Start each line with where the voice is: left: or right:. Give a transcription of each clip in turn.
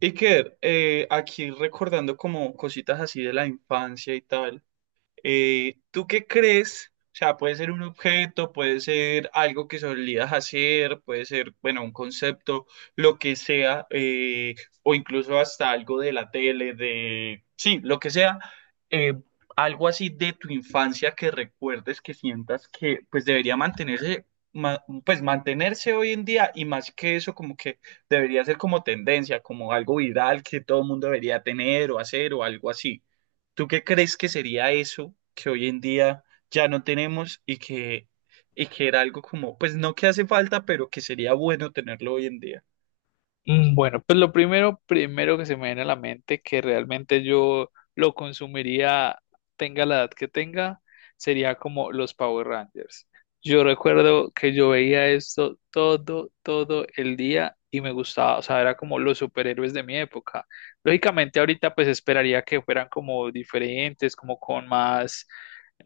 right: Iker, aquí recordando como cositas así de la infancia y tal, ¿tú qué crees? O sea, puede ser un objeto, puede ser algo que solías hacer, puede ser, bueno, un concepto, lo que sea, o incluso hasta algo de la tele, de, sí, lo que sea, eh, algo así de tu infancia que recuerdes, que sientas que pues debería mantenerse, pues mantenerse hoy en día y más que eso, como que debería ser como tendencia, como algo viral que todo el mundo debería tener o hacer o algo así. ¿Tú qué crees que sería eso que hoy en día ya no tenemos y que era algo como, pues no que hace falta, pero que sería bueno tenerlo hoy en día?
left: Bueno, pues lo primero, primero que se me viene a la mente que realmente yo lo consumiría, tenga la edad que tenga, sería como los Power Rangers. Yo recuerdo que yo veía esto todo, todo el día y me gustaba, o sea, era como los superhéroes de mi época. Lógicamente ahorita pues esperaría que fueran como diferentes, como con más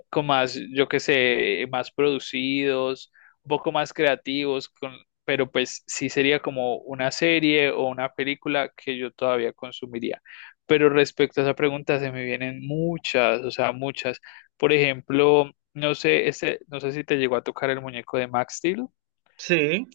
left: yo qué sé, más producidos, un poco más creativos, con, pero pues sí sería como una serie o una película que yo todavía consumiría. Pero respecto a esa pregunta, se me vienen muchas, o sea, muchas. Por ejemplo, no sé, este, no sé si te llegó a tocar el muñeco de Max Steel,
right: Sí,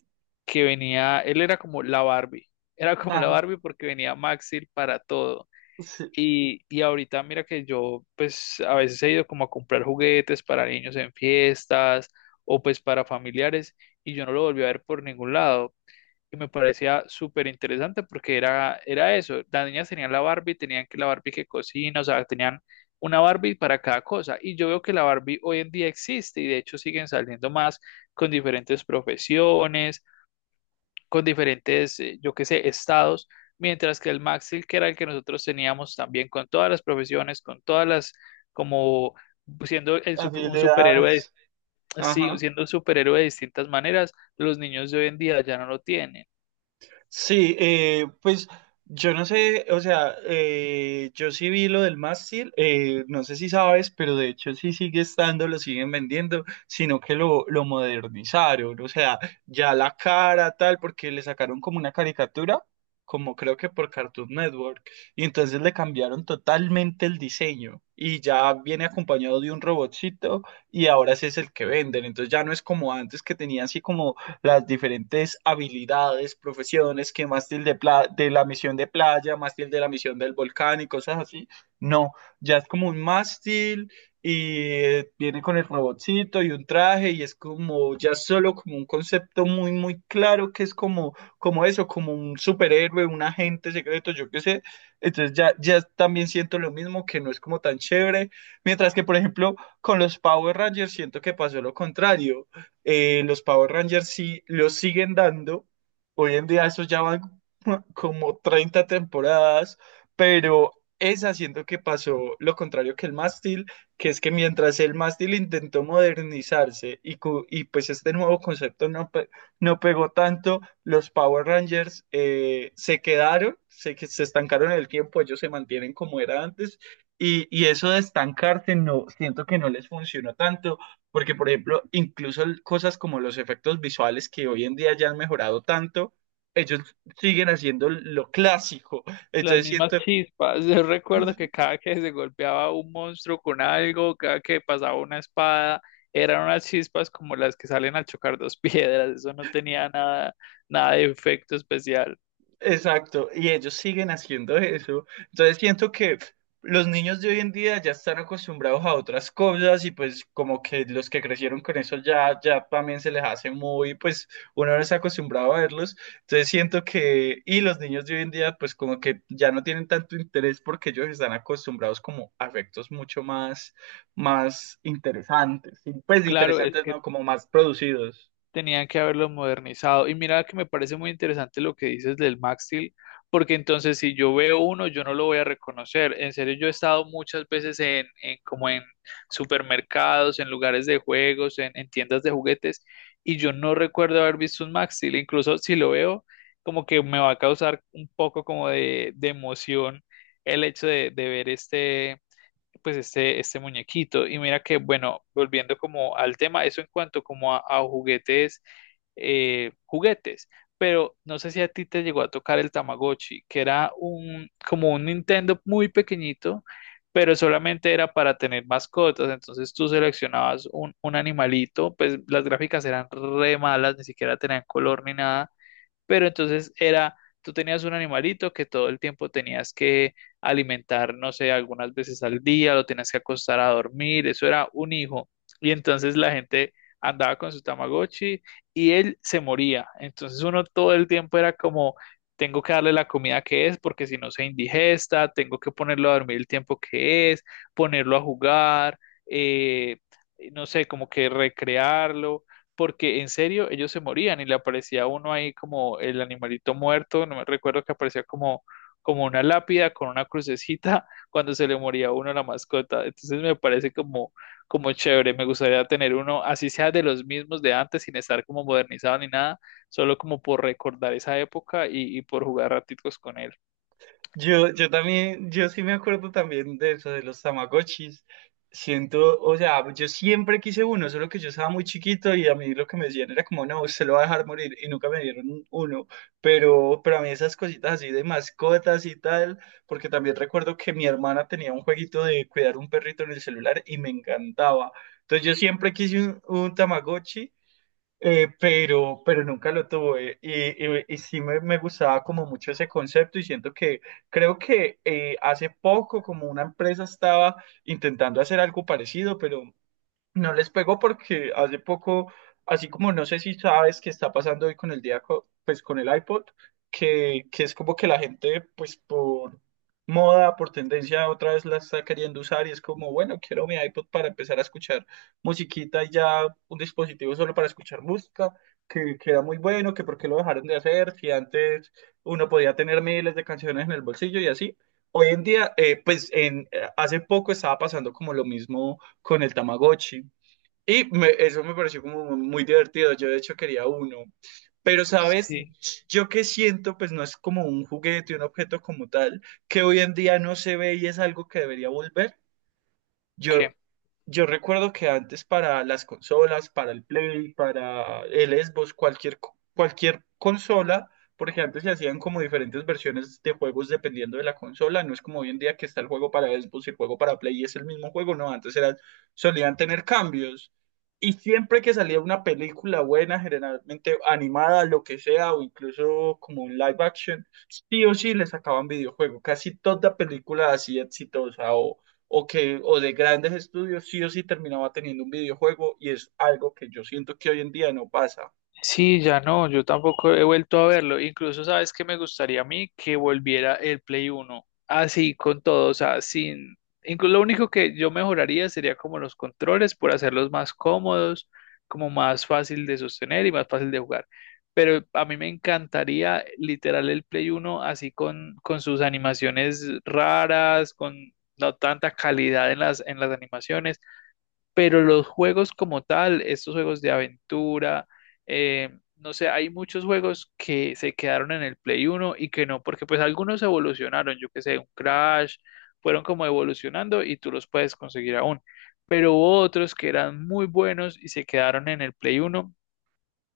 left: que venía, él era como la Barbie, era como la
right: ajá,
left: Barbie porque venía Max Steel para todo.
right: sí,
left: Y ahorita mira que yo pues a veces he ido como a comprar juguetes para niños en fiestas o pues para familiares y yo no lo volví a ver por ningún lado. Y me parecía súper interesante porque era, era eso. Las niñas tenían la Barbie, tenían que la Barbie que cocina, o sea, tenían una Barbie para cada cosa. Y yo veo que la Barbie hoy en día existe y de hecho siguen saliendo más con diferentes profesiones con diferentes, yo qué sé, estados, mientras que el Maxil, que era el que nosotros teníamos también con todas las profesiones, con todas las, como un superhéroe,
right: habilidades,
left: sí,
right: ajá.
left: siendo un superhéroe de distintas maneras, los niños de hoy en día ya no lo tienen.
right: Sí, pues yo no sé, o sea, yo sí vi lo del mástil, no sé si sabes, pero de hecho sí sigue estando, lo siguen vendiendo, sino que lo modernizaron, o sea, ya la cara tal, porque le sacaron como una caricatura, como creo que por Cartoon Network, y entonces le cambiaron totalmente el diseño, y ya viene acompañado de un robotcito, y ahora ese es el que venden, entonces ya no es como antes que tenía así como las diferentes habilidades, profesiones que mástil de, de la misión de playa, mástil de la misión del volcán y cosas así. No, ya es como un mástil y viene con el robotcito y un traje y es como ya solo como un concepto muy, muy claro que es como, como eso, como un superhéroe, un agente secreto, yo qué sé. Entonces ya también siento lo mismo, que no es como tan chévere. Mientras que, por ejemplo, con los Power Rangers siento que pasó lo contrario. Los Power Rangers sí los siguen dando. Hoy en día esos ya van como 30 temporadas, pero es haciendo que pasó lo contrario que el mástil, que es que mientras el mástil intentó modernizarse y pues este nuevo concepto no, no pegó tanto, los Power Rangers se quedaron, se, se estancaron en el tiempo, ellos se mantienen como era antes. Y eso de estancarse no, siento que no les funcionó tanto porque, por ejemplo, incluso cosas como los efectos visuales que hoy en día ya han mejorado tanto, ellos siguen haciendo lo clásico.
left: Las
right: Entonces
left: mismas
right: siento,
left: chispas. Yo recuerdo que cada que se golpeaba un monstruo con algo, cada que pasaba una espada, eran unas chispas como las que salen al chocar dos piedras. Eso no tenía nada, nada de efecto especial.
right: exacto, y ellos siguen haciendo eso. Entonces siento que los niños de hoy en día ya están acostumbrados a otras cosas y pues como que los que crecieron con eso ya también se les hace muy, pues uno no está acostumbrado a verlos. Entonces siento que, y los niños de hoy en día pues como que ya no tienen tanto interés porque ellos están acostumbrados como a efectos mucho más, más interesantes, y, pues
left: Claro, es
right: interesantes
left: que
right: no, como más producidos.
left: tenían que haberlo modernizado. Y mira que me parece muy interesante lo que dices del Max porque entonces si yo veo uno, yo no lo voy a reconocer. En serio, yo he estado muchas veces en como en supermercados, en lugares de juegos, en tiendas de juguetes, y yo no recuerdo haber visto un Max. Incluso si lo veo, como que me va a causar un poco como de emoción el hecho de ver este pues este muñequito. Y mira que, bueno, volviendo como al tema, eso en cuanto como a juguetes, juguetes. Pero no sé si a ti te llegó a tocar el Tamagotchi, que era como un Nintendo muy pequeñito, pero solamente era para tener mascotas. Entonces tú seleccionabas un animalito, pues las gráficas eran re malas, ni siquiera tenían color ni nada, pero entonces era, tú tenías un animalito que todo el tiempo tenías que alimentar, no sé, algunas veces al día, lo tenías que acostar a dormir, eso era un hijo. Y entonces la gente andaba con su Tamagotchi y él se moría. Entonces uno todo el tiempo era como, tengo que darle la comida que es porque si no se indigesta, tengo que ponerlo a dormir el tiempo que es, ponerlo a jugar, eh, no sé, como que recrearlo porque en serio ellos se morían y le aparecía uno ahí como el animalito muerto, no me recuerdo que aparecía como, como una lápida con una crucecita cuando se le moría a uno la mascota. Entonces me parece como, como chévere, me gustaría tener uno, así sea de los mismos de antes, sin estar como modernizado ni nada, solo como por recordar esa época y por jugar ratitos con él.
right: Yo también, yo sí me acuerdo también de eso, de los Tamagotchis. Siento, o sea, yo siempre quise uno, solo que yo estaba muy chiquito y a mí lo que me decían era como, no, usted lo va a dejar morir y nunca me dieron uno. Pero a mí esas cositas así de mascotas y tal, porque también recuerdo que mi hermana tenía un jueguito de cuidar un perrito en el celular y me encantaba. Entonces yo siempre quise un Tamagotchi. Pero nunca lo tuve y sí me gustaba como mucho ese concepto y siento que creo que hace poco como una empresa estaba intentando hacer algo parecido, pero no les pegó porque hace poco, así como no sé si sabes qué está pasando hoy con el día, pues con el iPod, que es como que la gente, pues por moda, por tendencia, otra vez la está queriendo usar y es como, bueno, quiero mi iPod para empezar a escuchar musiquita y ya un dispositivo solo para escuchar música, que era muy bueno, que por qué lo dejaron de hacer, si antes uno podía tener miles de canciones en el bolsillo y así. Hoy en día, pues hace poco estaba pasando como lo mismo con el Tamagotchi. Y eso me pareció como muy divertido. Yo de hecho quería uno. Pero, ¿sabes?
left: Sí,
right: Yo que siento, pues no es como un juguete, un objeto como tal, que hoy en día no se ve y es algo que debería volver. Yo,
left: ¿qué?
right: yo recuerdo que antes para las consolas, para el Play, para el Xbox, cualquier, cualquier consola, porque antes se hacían como diferentes versiones de juegos dependiendo de la consola, no es como hoy en día que está el juego para Xbox y el juego para Play y es el mismo juego, no, antes eran, solían tener cambios. Y siempre que salía una película buena, generalmente animada, lo que sea, o incluso como un live action, sí o sí le sacaban videojuego. Casi toda película así exitosa o que o de grandes estudios sí o sí terminaba teniendo un videojuego y es algo que yo siento que hoy en día no pasa.
left: Sí, ya no, yo tampoco he vuelto a verlo. Incluso, ¿sabes qué me gustaría a mí? Que volviera el Play Uno. Así, con todo, o sea, sin... Incluso lo único que yo mejoraría sería como los controles por hacerlos más cómodos, como más fácil de sostener y más fácil de jugar. Pero a mí me encantaría literal el Play Uno así con sus animaciones raras, con no tanta calidad en las animaciones, pero los juegos como tal, estos juegos de aventura, eh, no sé, hay muchos juegos que se quedaron en el Play uno y que no, porque pues algunos evolucionaron, yo que sé, un Crash, fueron como evolucionando y tú los puedes conseguir aún. Pero hubo otros que eran muy buenos y se quedaron en el Play uno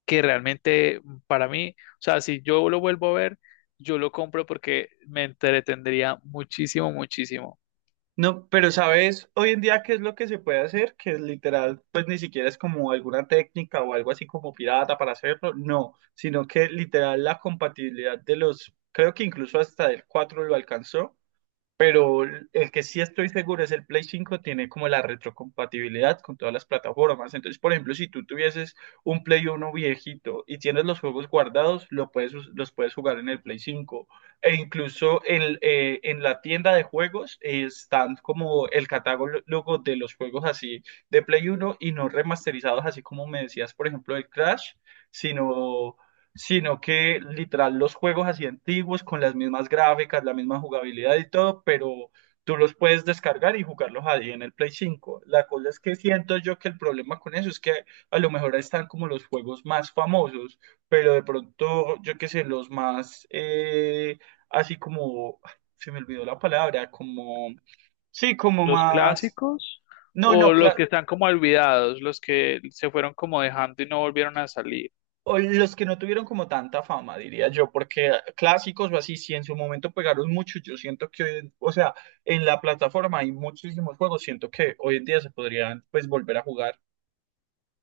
left: que realmente para mí, o sea, si yo lo vuelvo a ver, yo lo compro porque me entretendría muchísimo, muchísimo.
right: No, pero sabes, hoy en día qué es lo que se puede hacer, que literal, pues ni siquiera es como alguna técnica o algo así como pirata para hacerlo, no, sino que literal la compatibilidad de los, creo que incluso hasta el 4 lo alcanzó, pero el que sí estoy seguro es el Play 5 tiene como la retrocompatibilidad con todas las plataformas. Entonces, por ejemplo, si tú tuvieses un Play 1 viejito y tienes los juegos guardados, lo puedes, los puedes jugar en el Play 5. E incluso en la tienda de juegos están como el catálogo de los juegos así de Play 1 y no remasterizados, así como me decías, por ejemplo, el Crash, sino sino que literal los juegos así antiguos con las mismas gráficas, la misma jugabilidad y todo, pero tú los puedes descargar y jugarlos ahí en el Play 5. La cosa es que siento yo que el problema con eso es que a lo mejor ahí están como los juegos más famosos, pero de pronto, yo qué sé, los más así como, ay, se me olvidó la palabra, como, sí, como
left: ¿Los
right: más...
left: clásicos
right: No,
left: o
right: no,
left: los
right: claro,
left: que están como olvidados, los que se fueron como dejando y no volvieron a salir?
right: o los que no tuvieron como tanta fama, diría yo, porque clásicos o así, si en su momento pegaron mucho, yo siento que, o sea, en la plataforma hay muchísimos juegos, siento que hoy en día se podrían pues volver a jugar.